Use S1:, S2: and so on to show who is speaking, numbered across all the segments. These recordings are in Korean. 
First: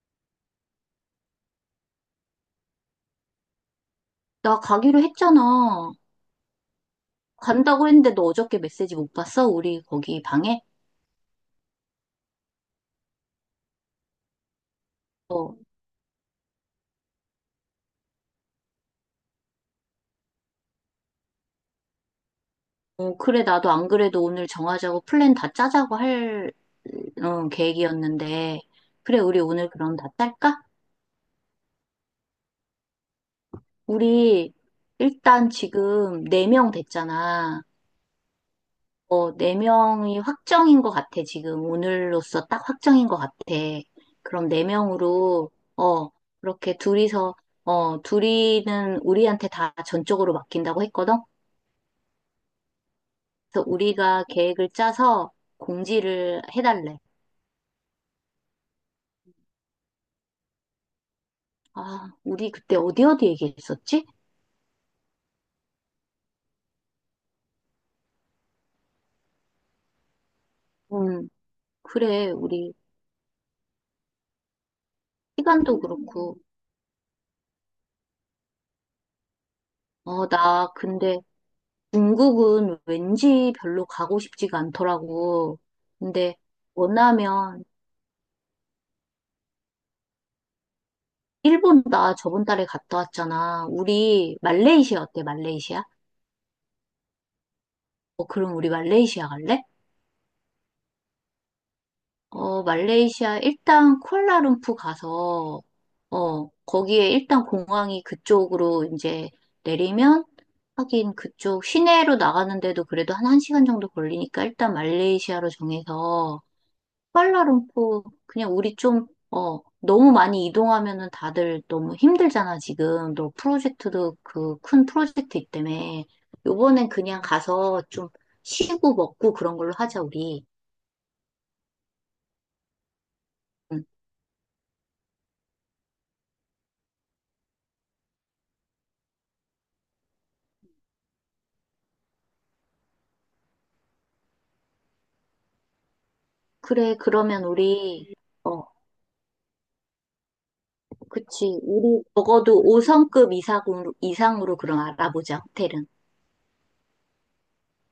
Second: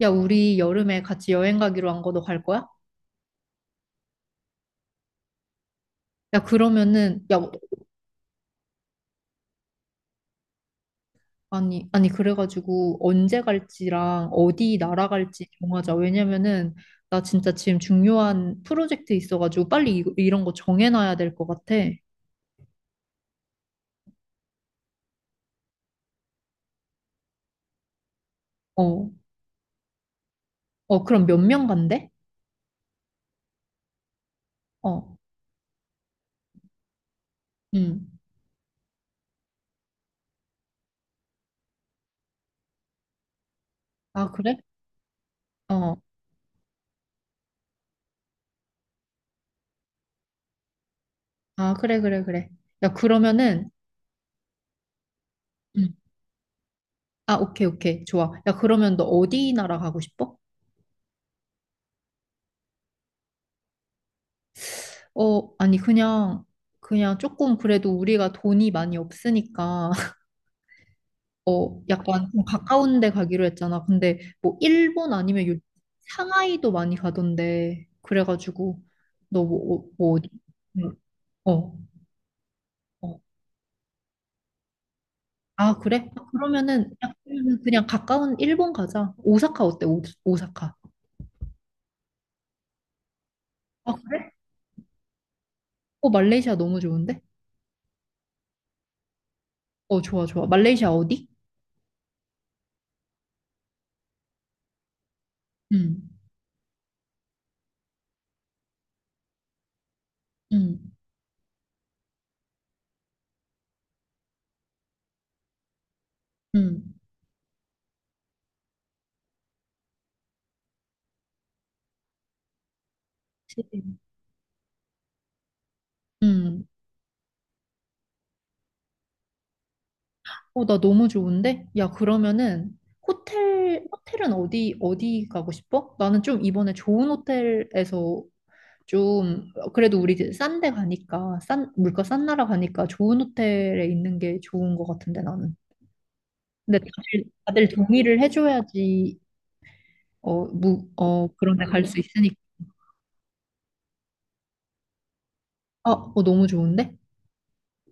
S1: 야, 우리 여름에 같이 여행 가기로 한 거 너 갈 거야?
S2: 나 가기로 했잖아.
S1: 야, 그러면은, 야,
S2: 간다고 했는데 너 어저께 메시지 못 봤어? 우리 거기 방에?
S1: 아니, 아니, 그래가지고 언제 갈지랑 어디 나라 갈지
S2: 어,
S1: 정하자. 왜냐면은, 나 진짜 지금 중요한 프로젝트 있어가지고 빨리 이런 거 정해놔야 될 것 같아.
S2: 그래, 나도 안 그래도 오늘 정하자고 플랜 다 짜자고 할, 계획이었는데.
S1: 어,
S2: 그래, 우리 오늘 그럼 다 짤까?
S1: 어, 그럼 몇 명 간대?
S2: 우리
S1: 어,
S2: 일단 지금 네 명 됐잖아.
S1: 음.
S2: 어, 네명이 확정인 것 같아, 지금. 오늘로써 딱 확정인 것 같아.
S1: 아,
S2: 그럼
S1: 그래?
S2: 네명으로
S1: 어,
S2: 어, 그렇게 둘이서, 둘이는 우리한테 다 전적으로 맡긴다고 했거든?
S1: 아, 그래, 그래, 그래. 야,
S2: 그래서
S1: 그러면은,
S2: 우리가 계획을 짜서
S1: 음.
S2: 공지를 해달래.
S1: 아, 오케이, 오케이. 좋아. 야, 그러면 너 어디 나라 가고 싶어?
S2: 아, 우리 그때 어디 얘기했었지?
S1: 어, 아니, 그냥 조금 그래도 우리가 돈이 많이 없으니까,
S2: 음,
S1: 어, 약간
S2: 그래,
S1: 좀
S2: 우리
S1: 가까운 데 가기로 했잖아. 근데 뭐 일본 아니면 요,
S2: 시간도 그렇고.
S1: 상하이도 많이 가던데, 그래가지고, 너 뭐, 어, 뭐 어디?
S2: 나
S1: 응,
S2: 근데
S1: 어,
S2: 중국은
S1: 어.
S2: 왠지 별로 가고 싶지가 않더라고.
S1: 아, 그래? 아,
S2: 근데
S1: 그러면은, 약간
S2: 원하면
S1: 그냥 가까운 일본 가자. 오사카 어때? 오사카.
S2: 일본 나 저번 달에 갔다 왔잖아.
S1: 아, 그래?
S2: 우리 말레이시아 어때, 말레이시아?
S1: 어, 말레이시아 너무 좋은데?
S2: 어, 그럼 우리 말레이시아 갈래?
S1: 어, 좋아, 좋아. 말레이시아 어디?
S2: 어, 말레이시아 일단 쿠알라룸푸 가서
S1: 응,
S2: 거기에 일단 공항이 그쪽으로 이제 내리면
S1: 응,
S2: 하긴 그쪽 시내로 나가는데도 그래도 한 1시간 정도 걸리니까 일단 말레이시아로 정해서
S1: 응.
S2: 쿠알라룸푸 그냥 우리 좀 너무 많이 이동하면은 다들 너무 힘들잖아, 지금. 너 프로젝트도 그 큰 프로젝트 있다며.
S1: 응.
S2: 요번엔 그냥 가서 좀 쉬고 먹고 그런 걸로 하자, 우리.
S1: 어, 나 너무 좋은데? 야, 그러면은
S2: 음.
S1: 호텔은 어디 어디 가고 싶어? 나는 좀 이번에 좋은 호텔에서 좀 그래도 우리 이제 싼 데 가니까 싼 물가 싼 나라 가니까 좋은 호텔에 있는 게 좋은 것 같은데 나는. 근데
S2: 그래,
S1: 다들,
S2: 그러면
S1: 다들
S2: 우리,
S1: 동의를
S2: 어,
S1: 해줘야지 어, 무, 어 그런
S2: 그치.
S1: 데 갈 수
S2: 우리
S1: 있으니까.
S2: 적어도 5성급 이상으로 그럼 알아보자, 호텔은.
S1: 아, 어, 너무 좋은데?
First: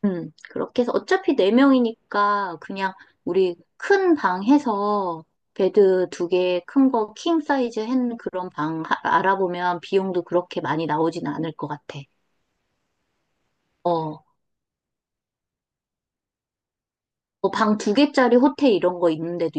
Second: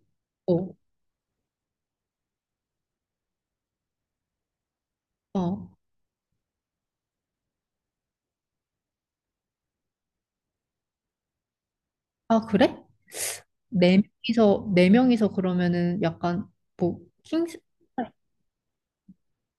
S1: 어,
S2: 그렇게 해서 어차피 4명이니까 그냥 우리 큰 방 해서
S1: 어.
S2: 베드 두 개 큰 거 킹 사이즈 한 그런 방 알아보면 비용도 그렇게 많이 나오진 않을 것 같아.
S1: 아, 그래? 네
S2: 어,
S1: 네 명이서 그러면은 약간 뭐 킹스
S2: 방 두 개짜리 호텔 이런 거 있는 데도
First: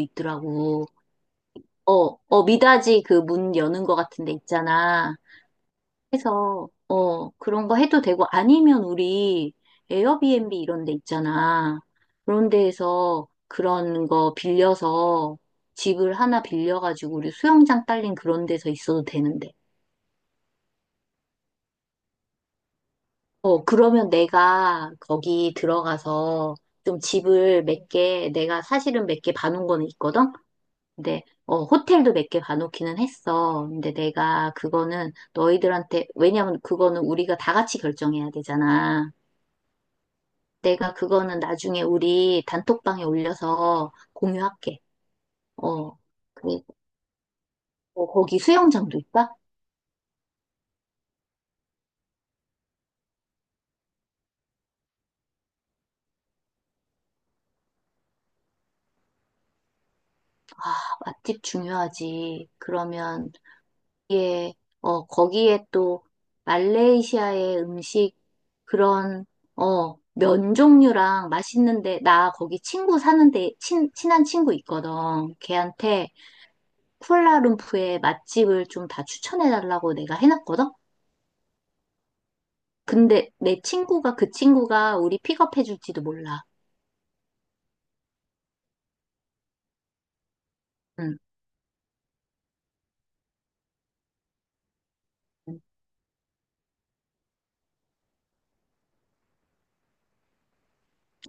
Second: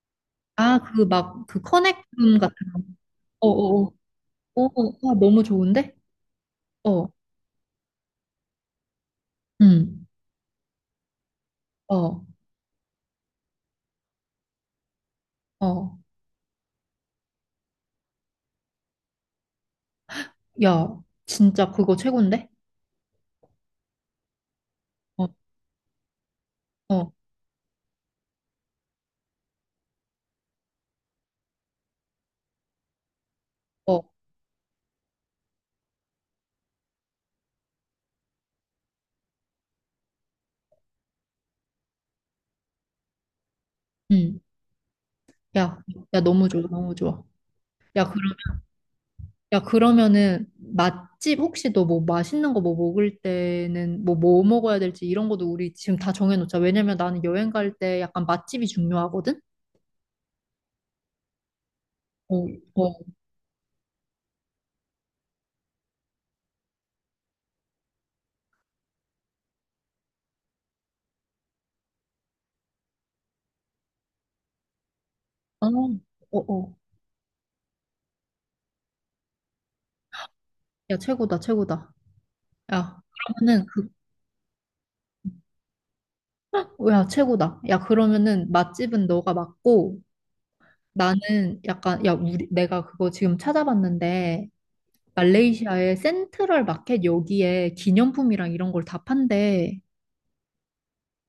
S1: 아,
S2: 있더라고.
S1: 그
S2: 어,
S1: 커넥룸 같은 거.
S2: 미닫이 그 문
S1: 어어어.
S2: 여는 거 같은 데
S1: 아,
S2: 있잖아.
S1: 너무 좋은데?
S2: 해서
S1: 어,
S2: 어 그런 거 해도 되고 아니면 우리
S1: 응,
S2: 에어비앤비 이런 데 있잖아.
S1: 어,
S2: 그런 데에서 그런 거 빌려서
S1: 어.
S2: 집을 하나 빌려가지고 우리 수영장 딸린 그런 데서 있어도 되는데.
S1: 야, 진짜 그거 최고인데?
S2: 어 그러면 내가
S1: 어,
S2: 거기 들어가서 좀
S1: 어,
S2: 집을 몇 개, 내가 사실은 몇 개 봐놓은 거는 있거든? 근데 어 호텔도 몇 개 봐놓기는 했어. 근데
S1: 어,
S2: 내가 그거는 너희들한테 왜냐면 그거는 우리가 다 같이 결정해야 되잖아. 내가 그거는 나중에 우리 단톡방에 올려서
S1: 응.
S2: 공유할게.
S1: 야,
S2: 어,
S1: 야,
S2: 그
S1: 너무 좋아,
S2: 리
S1: 너무 좋아. 야, 그럼,
S2: 거기 수영장도 있다?
S1: 야, 그러면은, 맛집 혹시 너 뭐 맛있는 거 뭐 먹을 때는 뭐 먹어야 될지 이런 것도 우리 지금 다 정해놓자. 왜냐면 나는 여행 갈 때 약간 맛집이 중요하거든?
S2: 아, 맛집
S1: 어,
S2: 중요하지.
S1: 어,
S2: 그러면, 예, 거기에 또 말레이시아의 음식, 그런, 면 종류랑 맛있는데, 나 거기 친구 사는데, 친한 친구 있거든.
S1: 어,
S2: 걔한테
S1: 어, 어.
S2: 쿠알라룸푸의 맛집을 좀 다 추천해달라고 내가 해놨거든?
S1: 야, 최고다, 최고다. 야,
S2: 근데 내
S1: 그러면은 그
S2: 친구가 그 친구가 우리 픽업해줄지도 몰라.
S1: 야, 최고다. 야, 그러면은 맛집은 너가 맞고
S2: 응.
S1: 나는 약간 야, 우리 내가 그거 지금 찾아봤는데 말레이시아의 센트럴 마켓 여기에 기념품이랑 이런 걸 다 판대.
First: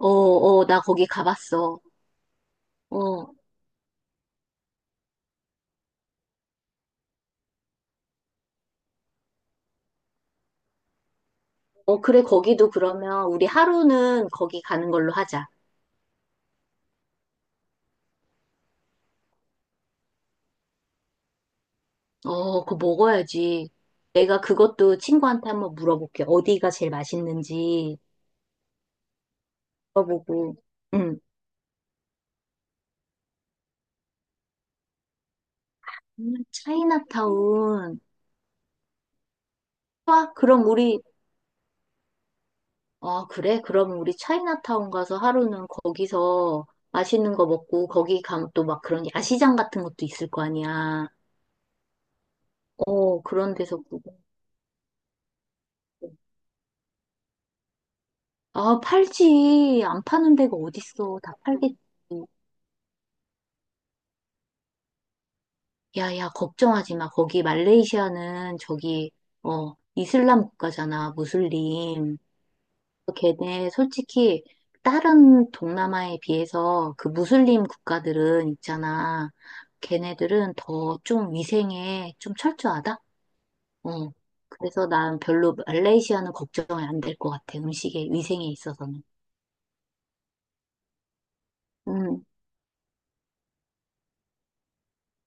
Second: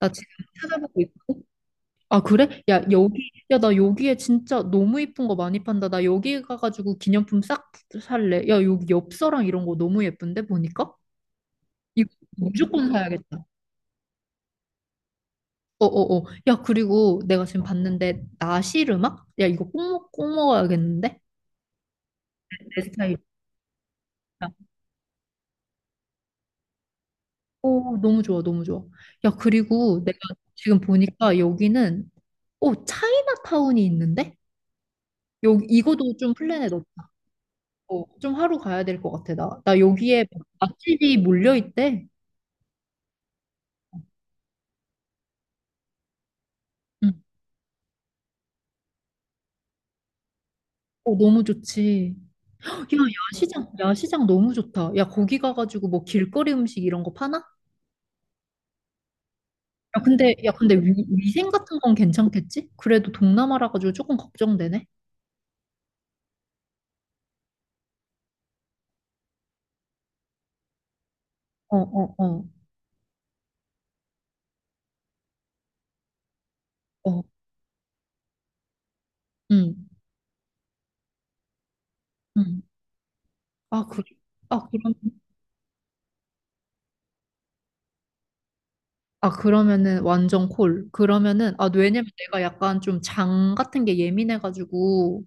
S1: 지금
S2: 나
S1: 찾아보고
S2: 거기
S1: 있고.
S2: 가봤어.
S1: 아, 그래?
S2: 어,
S1: 야, 나 여기에 진짜 너무 이쁜 거 많이 판다. 나 여기 가가지고 기념품 싹 살래. 야, 여기 엽서랑 이런 거 너무 예쁜데 보니까? 이거
S2: 그래, 거기도
S1: 무조건
S2: 그러면 우리
S1: 사야겠다.
S2: 하루는 거기 가는 걸로 하자.
S1: 어어어. 야, 그리고 내가 지금 봤는데, 나시르막? 야, 이거 꼭, 꼭 먹어야겠는데?
S2: 어, 그거
S1: 내 스타일이다.
S2: 먹어야지. 내가 그것도 친구한테 한번 물어볼게. 어디가 제일
S1: 오,
S2: 맛있는지
S1: 너무 좋아, 너무 좋아. 야, 그리고 내가
S2: 물어보고.
S1: 지금
S2: 응.
S1: 보니까 여기는, 오, 차이나타운이 있는데? 여 이거도 좀 플랜에 넣자.
S2: 차이나타운.
S1: 어, 좀 하루 가야 될 것 같아, 나. 나 여기에
S2: 좋아, 그럼 우리
S1: 맛집이 몰려있대.
S2: 아, 그래? 그럼 우리 차이나타운 가서 하루는 거기서
S1: 응.
S2: 맛있는 거 먹고 거기 가면 또 막 그런 야시장 같은 것도 있을 거 아니야.
S1: 어, 너무 좋지. 야,
S2: 그런
S1: 야시장,
S2: 데서 구경하고.
S1: 야시장 너무 좋다. 야, 거기 가가지고 뭐 길거리 음식 이런 거 파나?
S2: 아, 팔지.
S1: 야,
S2: 안
S1: 근데,
S2: 파는
S1: 야,
S2: 데가
S1: 근데
S2: 어딨어. 다
S1: 위생
S2: 팔겠지.
S1: 같은 건 괜찮겠지? 그래도 동남아라 가지고 조금 걱정되네.
S2: 야, 야, 걱정하지 마. 거기 말레이시아는 저기, 이슬람 국가잖아,
S1: 어, 어,
S2: 무슬림.
S1: 어,
S2: 걔네 솔직히 다른 동남아에 비해서 그
S1: 어,
S2: 무슬림 국가들은 있잖아.
S1: 응,
S2: 걔네들은 더 좀 위생에 좀
S1: 응.
S2: 철저하다?
S1: 아, 그,
S2: 어.
S1: 아,
S2: 그래서
S1: 그럼,
S2: 난 별로 말레이시아는 걱정이 안 될 것 같아. 음식에, 위생에 있어서는.
S1: 아, 그러면은 완전 콜. 그러면은, 아, 왜냐면
S2: 음,
S1: 내가 약간 좀 장 같은 게 예민해가지고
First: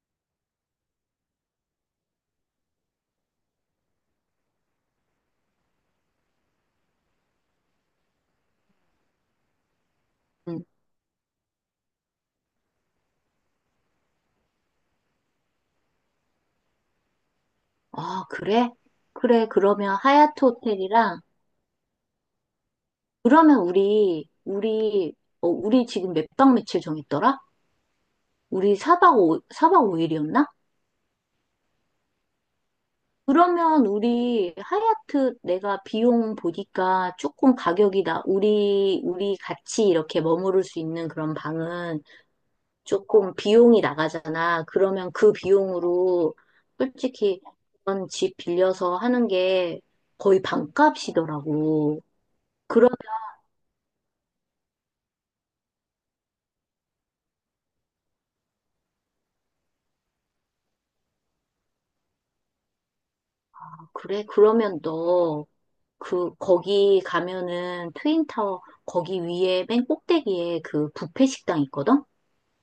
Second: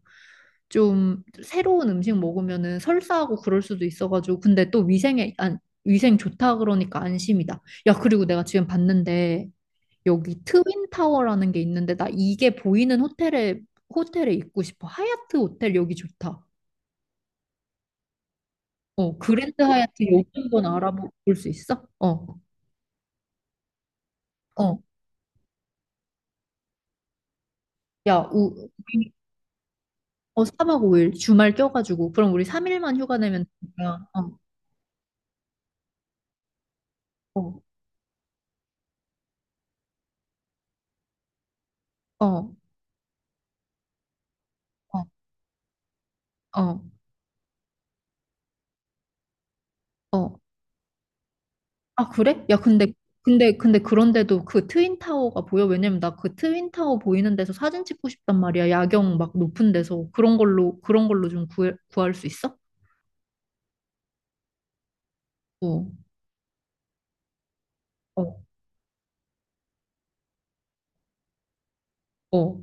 S1: 좀 새로운 음식 먹으면은 설사하고 그럴 수도 있어가지고. 근데 또 위생에, 안, 위생 좋다 그러니까 안심이다. 야, 그리고 내가 지금 봤는데 여기 트윈
S2: 음.
S1: 타워라는 게 있는데 나 이게 보이는 호텔에 있고 싶어. 하얏트 호텔 여기 좋다.
S2: 아, 그래?
S1: 어,
S2: 그래.
S1: 그랜드
S2: 그러면
S1: 하얏트 여기
S2: 하얏트
S1: 한번 알아볼
S2: 호텔이랑,
S1: 수 있어? 어,
S2: 그러면 우리,
S1: 어.
S2: 우리, 어, 우리 지금 몇 박 며칠 정했더라?
S1: 야,
S2: 우리 사
S1: 우리
S2: 박오 4박
S1: 어,
S2: 5일이었나?
S1: 4박 5일 주말 껴가지고 그럼 우리 3일만 휴가 내면
S2: 그러면
S1: 되니까.
S2: 우리 하얏트 내가 비용 보니까
S1: 어,
S2: 조금
S1: 어,
S2: 가격이 우리 같이 이렇게 머무를 수 있는 그런 방은
S1: 어,
S2: 조금 비용이 나가잖아.
S1: 어,
S2: 그러면 그 비용으로
S1: 어.
S2: 솔직히 그런 집 빌려서 하는 게
S1: 어.
S2: 거의 반값이더라고.
S1: 아, 그래? 야, 근데
S2: 그러,
S1: 그런데도 그 트윈 타워가 보여? 왜냐면 나 그 트윈 타워 보이는 데서 사진 찍고 싶단 말이야. 야경 막 높은 데서 그런 걸로 좀 구할 수 있어?
S2: 그래? 그러면 너
S1: 어.
S2: 거기 가면은
S1: 어,
S2: 트윈타워 거기 위에 맨 꼭대기에 그 뷔페 식당 있거든?
S1: 어.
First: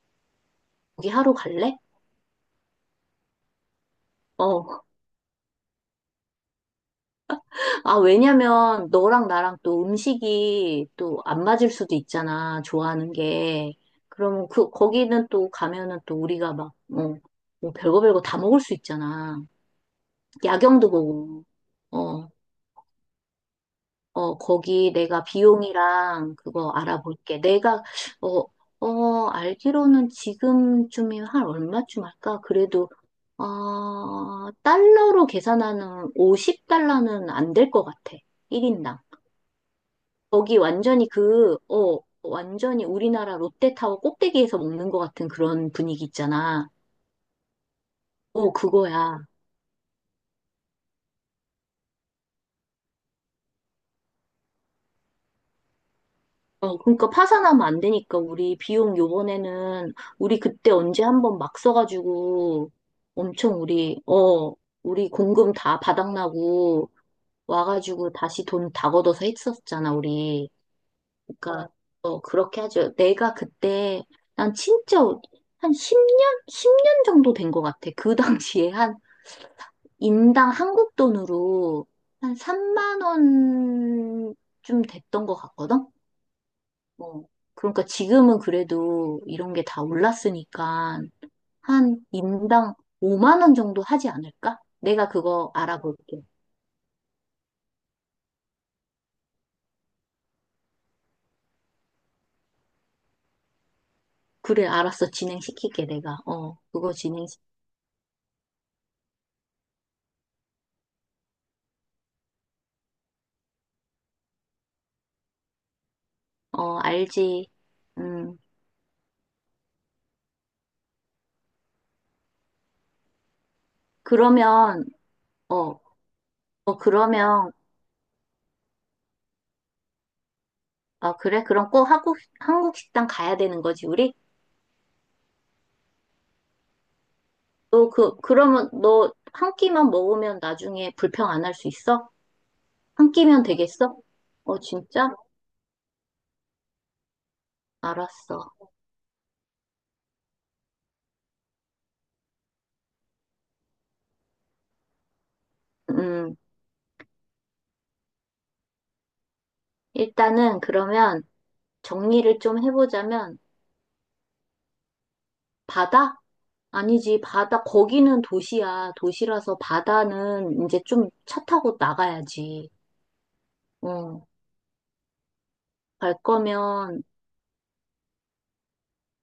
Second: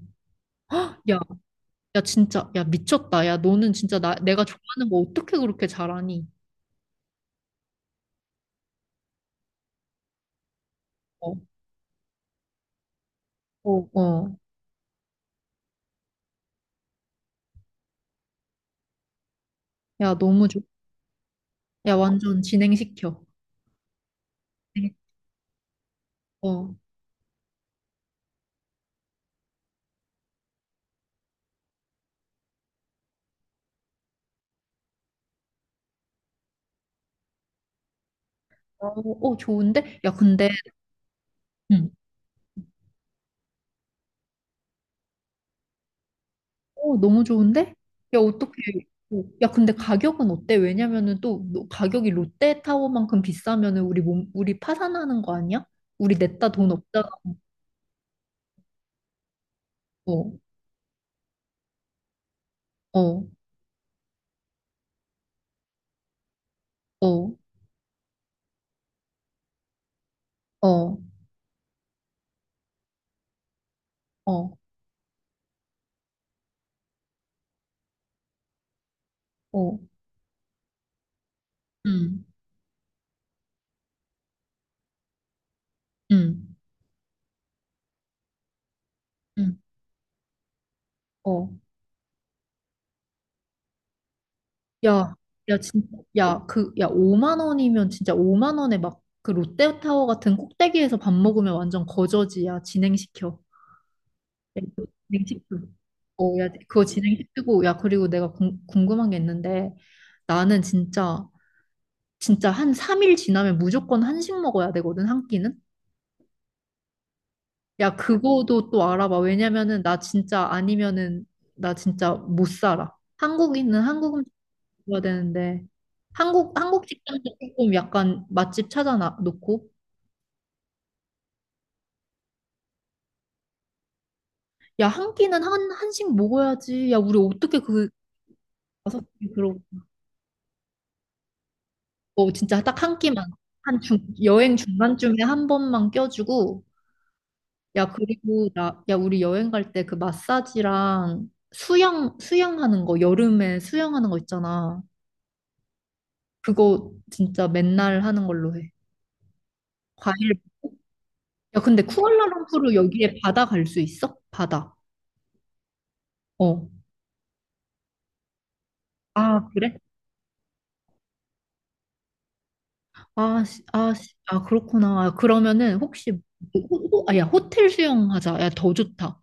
S2: 거기
S1: 야,
S2: 하러 갈래?
S1: 야, 진짜, 야, 미쳤다. 야, 너는 진짜 내가
S2: 어,
S1: 좋아하는 거 어떻게 그렇게 잘하니?
S2: 아, 왜냐면 너랑 나랑 또 음식이 또
S1: 어,
S2: 안 맞을 수도 있잖아, 좋아하는 게.
S1: 어, 어.
S2: 그러면 거기는 또 가면은 또 우리가 막, 뭐 별거 다 먹을 수 있잖아.
S1: 야, 너무 좋,
S2: 야경도 보고,
S1: 야,
S2: 어,
S1: 완전 진행시켜.
S2: 거기
S1: 네.
S2: 내가 비용이랑 그거
S1: 어,
S2: 알아볼게. 내가, 어, 알기로는 지금쯤이면 한 얼마쯤 할까? 그래도, 달러로 계산하는 50달러는 안 될 것 같아.
S1: 어,
S2: 1인당.
S1: 어, 좋은데? 야, 근데,
S2: 거기 완전히
S1: 응.
S2: 완전히 우리나라 롯데타워 꼭대기에서 먹는 것 같은 그런 분위기 있잖아.
S1: 어, 너무 좋은데? 야, 어떻게,
S2: 어, 그거야.
S1: 어. 야, 근데 가격은 어때? 왜냐면은 또 가격이 롯데타워만큼 비싸면은 우리 우리 파산하는 거 아니야? 우리 냈다 돈
S2: 어,
S1: 없잖아.
S2: 그러니까 파산하면 안 되니까 우리 비용 요번에는
S1: 어,
S2: 우리 그때 언제 한번 막 써가지고
S1: 어,
S2: 엄청 우리 공금 다 바닥나고
S1: 어,
S2: 와가지고 다시 돈 다 걷어서 했었잖아, 우리.
S1: 어,
S2: 그러니까, 그렇게 하죠. 내가 그때 난
S1: 어,
S2: 진짜 한 10년? 10년 정도 된 것 같아. 그 당시에 한
S1: 어.
S2: 인당 한국 돈으로
S1: 응,
S2: 한 3만 원쯤 됐던 것 같거든?
S1: 응,
S2: 뭐, 그러니까 지금은 그래도 이런
S1: 응.
S2: 게 다 올랐으니까
S1: 어.
S2: 한 인당 5만 원 정도 하지 않을까? 내가
S1: 야,
S2: 그거
S1: 야, 진짜,
S2: 알아볼게.
S1: 야, 그, 야, 5만 원이면 진짜 5만 원에 막 그 롯데타워 같은 꼭대기에서 밥 먹으면 완전 거저지, 야, 진행시켜. 야,
S2: 그래,
S1: 이거
S2: 알았어.
S1: 진행시켜.
S2: 진행시킬게, 내가.
S1: 어, 야, 그거 진행시키고, 야, 그리고 내가 궁금한 게 있는데, 나는 진짜, 진짜 한 3일 지나면 무조건 한식 먹어야 되거든, 한 끼는?
S2: 알지.
S1: 야,
S2: 음,
S1: 그거도 또 알아봐. 왜냐면은, 나 진짜 아니면은, 나 진짜 못 살아. 한국인은 한국
S2: 그러면,
S1: 먹어야 되는데
S2: 어, 어,
S1: 한국 식당도
S2: 그러면,
S1: 조금 약간 맛집 찾아놔 놓고
S2: 아, 그래? 그럼 꼭 한국, 한국 식당 가야 되는 거지, 우리?
S1: 야 한 끼는 한 한식 먹어야지 야 우리 어떻게 그
S2: 너 그러면
S1: 다섯
S2: 너
S1: 끼
S2: 한
S1: 그러고
S2: 끼만 먹으면 나중에 불평 안 할 수 있어?
S1: 뭐 진짜 딱 한
S2: 한
S1: 끼만
S2: 끼면
S1: 한
S2: 되겠어?
S1: 중, 여행
S2: 어, 진짜?
S1: 중간쯤에 한 번만 껴주고 야
S2: 알았어.
S1: 그리고 나 야 우리 여행 갈 때 그 마사지랑 수영하는 거 여름에 수영하는 거 있잖아
S2: 음,
S1: 그거 진짜 맨날 하는 걸로 해 과일
S2: 일단은
S1: 먹고.
S2: 그러면
S1: 야 근데
S2: 정리를 좀
S1: 쿠알라룸푸르 여기에
S2: 해보자면,
S1: 바다 갈 수 있어? 바다
S2: 바다?
S1: 어
S2: 아니지, 바다, 거기는 도시야.
S1: 아,
S2: 도시라서
S1: 그래?
S2: 바다는 이제 좀 차 타고 나가야지. 어,
S1: 아, 그렇구나. 아, 그러면은 혹시
S2: 갈 거면
S1: 아, 야, 호텔 수영 하자. 야, 더 좋다.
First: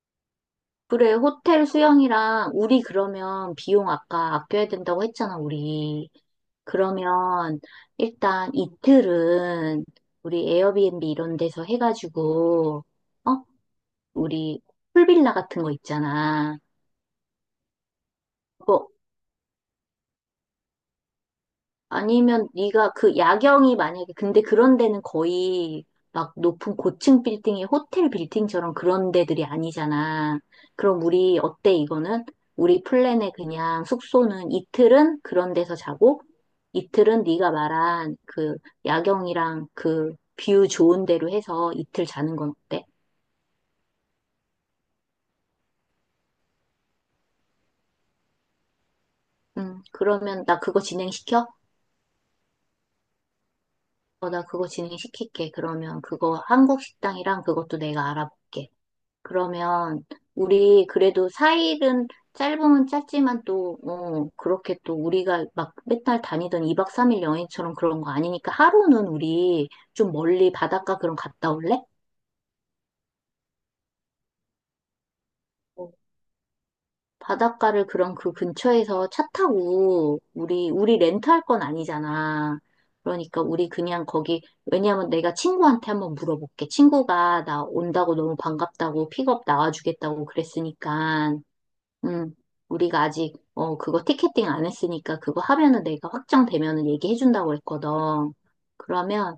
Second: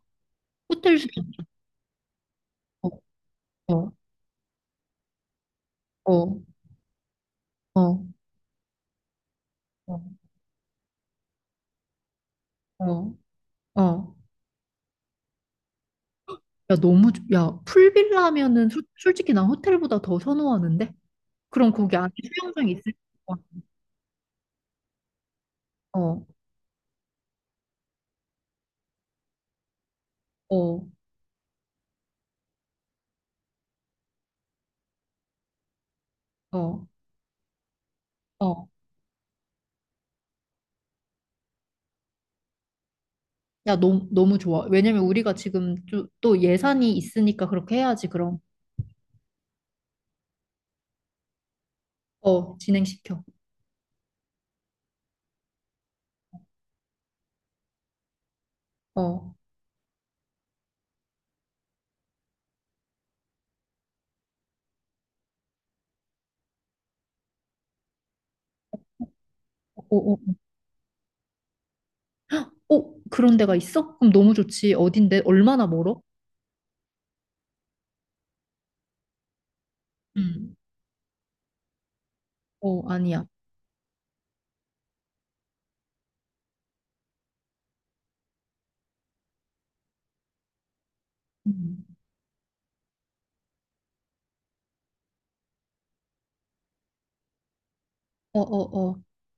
S1: 호텔
S2: 그래,
S1: 수영.
S2: 호텔 수영이랑 우리
S1: 어,
S2: 그러면 비용
S1: 어,
S2: 아까 아껴야 된다고 했잖아, 우리.
S1: 어,
S2: 그러면
S1: 어,
S2: 일단 이틀은
S1: 어,
S2: 우리 에어비앤비 이런 데서 해가지고,
S1: 어.
S2: 어?
S1: 어.
S2: 우리 풀빌라 같은 거 있잖아.
S1: 야, 야, 풀빌라면은
S2: 그거
S1: 솔직히 난 호텔보다 더 선호하는데. 그럼 거기 안에
S2: 아니면
S1: 수영장
S2: 네가
S1: 있을
S2: 그
S1: 거야.
S2: 야경이 만약에 근데 그런 데는 거의
S1: 어,
S2: 막 높은 고층 빌딩의 호텔 빌딩처럼 그런 데들이 아니잖아.
S1: 어,
S2: 그럼 우리 어때 이거는? 우리 플랜에 그냥 숙소는 이틀은 그런 데서 자고
S1: 어,
S2: 이틀은 네가 말한 그
S1: 어.
S2: 야경이랑 그 뷰 좋은 데로 해서 이틀 자는 건 어때?
S1: 야, 너무 너무 좋아. 왜냐면 우리가 지금 또, 또 예산이 있으니까 그렇게 해야지. 그럼
S2: 그러면 나 그거 진행시켜?
S1: 어, 진행시켜.
S2: 어, 나 그거 진행시킬게. 그러면 그거 한국 식당이랑 그것도 내가 알아볼게.
S1: 어, 어,
S2: 그러면 우리 그래도 사일은 짧으면 짧지만 또, 그렇게 또 우리가 막 맨날 다니던 2박 3일 여행처럼 그런 거 아니니까 하루는 우리 좀
S1: 어.
S2: 멀리 바닷가 그런 갔다 올래?
S1: 어, 그런 데가 있어? 그럼 너무 좋지. 어딘데? 얼마나
S2: 어,
S1: 멀어?
S2: 바닷가를 그런 그 근처에서 차 타고
S1: 음.
S2: 우리 렌트할 건 아니잖아.
S1: 어, 아니야.
S2: 그러니까 우리 그냥 거기, 왜냐면 내가 친구한테 한번 물어볼게. 친구가 나 온다고 너무 반갑다고 픽업 나와주겠다고 그랬으니까.
S1: 음.
S2: 음, 우리가 아직, 그거 티켓팅 안 했으니까 그거 하면은 내가 확정되면은 얘기해준다고 했거든.
S1: 어, 어, 어.
S2: 그러면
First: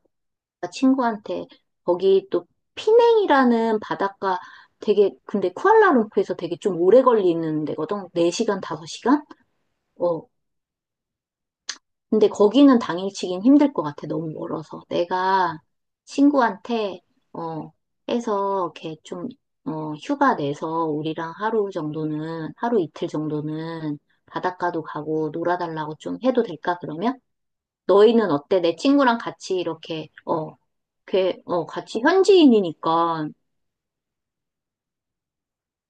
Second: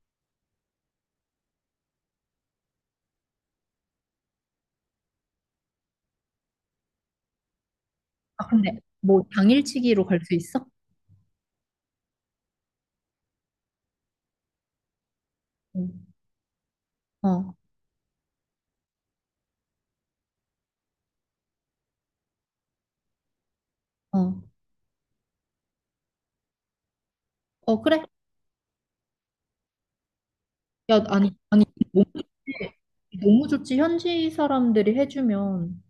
S2: 나 친구한테 거기 또 피냉이라는 바닷가 되게, 근데 쿠알라룸푸르에서 되게 좀 오래 걸리는 데거든.
S1: 아,
S2: 4시간,
S1: 근데
S2: 5시간?
S1: 뭐 당일치기로 갈
S2: 어,
S1: 수 있어?
S2: 근데 거기는 당일치기는 힘들 것 같아. 너무 멀어서. 내가
S1: 음.
S2: 친구한테,
S1: 어,
S2: 어, 해서 이렇게 좀, 휴가 내서 우리랑 하루 정도는, 하루 이틀 정도는
S1: 어.
S2: 바닷가도 가고 놀아달라고 좀 해도 될까, 그러면?
S1: 어, 그래.
S2: 너희는 어때? 내 친구랑 같이 이렇게,
S1: 야, 아니, 아니,
S2: 같이
S1: 너무,
S2: 현지인이니까
S1: 너무 좋지. 현지 사람들이 해주면.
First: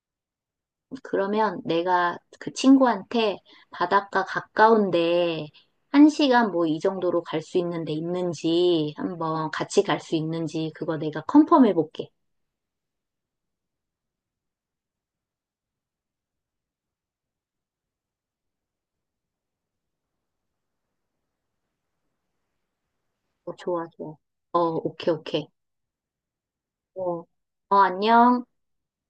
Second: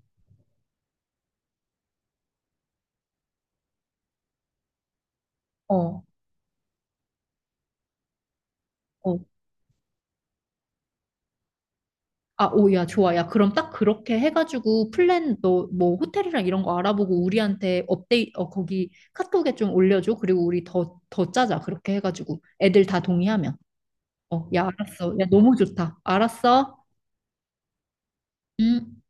S2: 그러면 내가 그 친구한테 바닷가 가까운데
S1: 어,
S2: 한 시간 뭐 이 정도로 갈 수 있는데 있는지
S1: 어.
S2: 한번 같이 갈 수 있는지 그거 내가 컨펌 해볼게.
S1: 아, 오, 야, 좋아. 야, 그럼 딱 그렇게 해가지고 플랜, 너, 뭐, 호텔이랑 이런 거 알아보고 우리한테 어, 거기 카톡에 좀 올려줘. 그리고 우리 더, 더 짜자. 그렇게 해가지고. 애들 다
S2: 어,
S1: 동의하면.
S2: 좋아, 좋아.
S1: 어,
S2: 어,
S1: 야,
S2: 오케이,
S1: 알았어. 야,
S2: 오케이.
S1: 너무 좋다. 알았어?
S2: 어, 안녕.
S1: 응?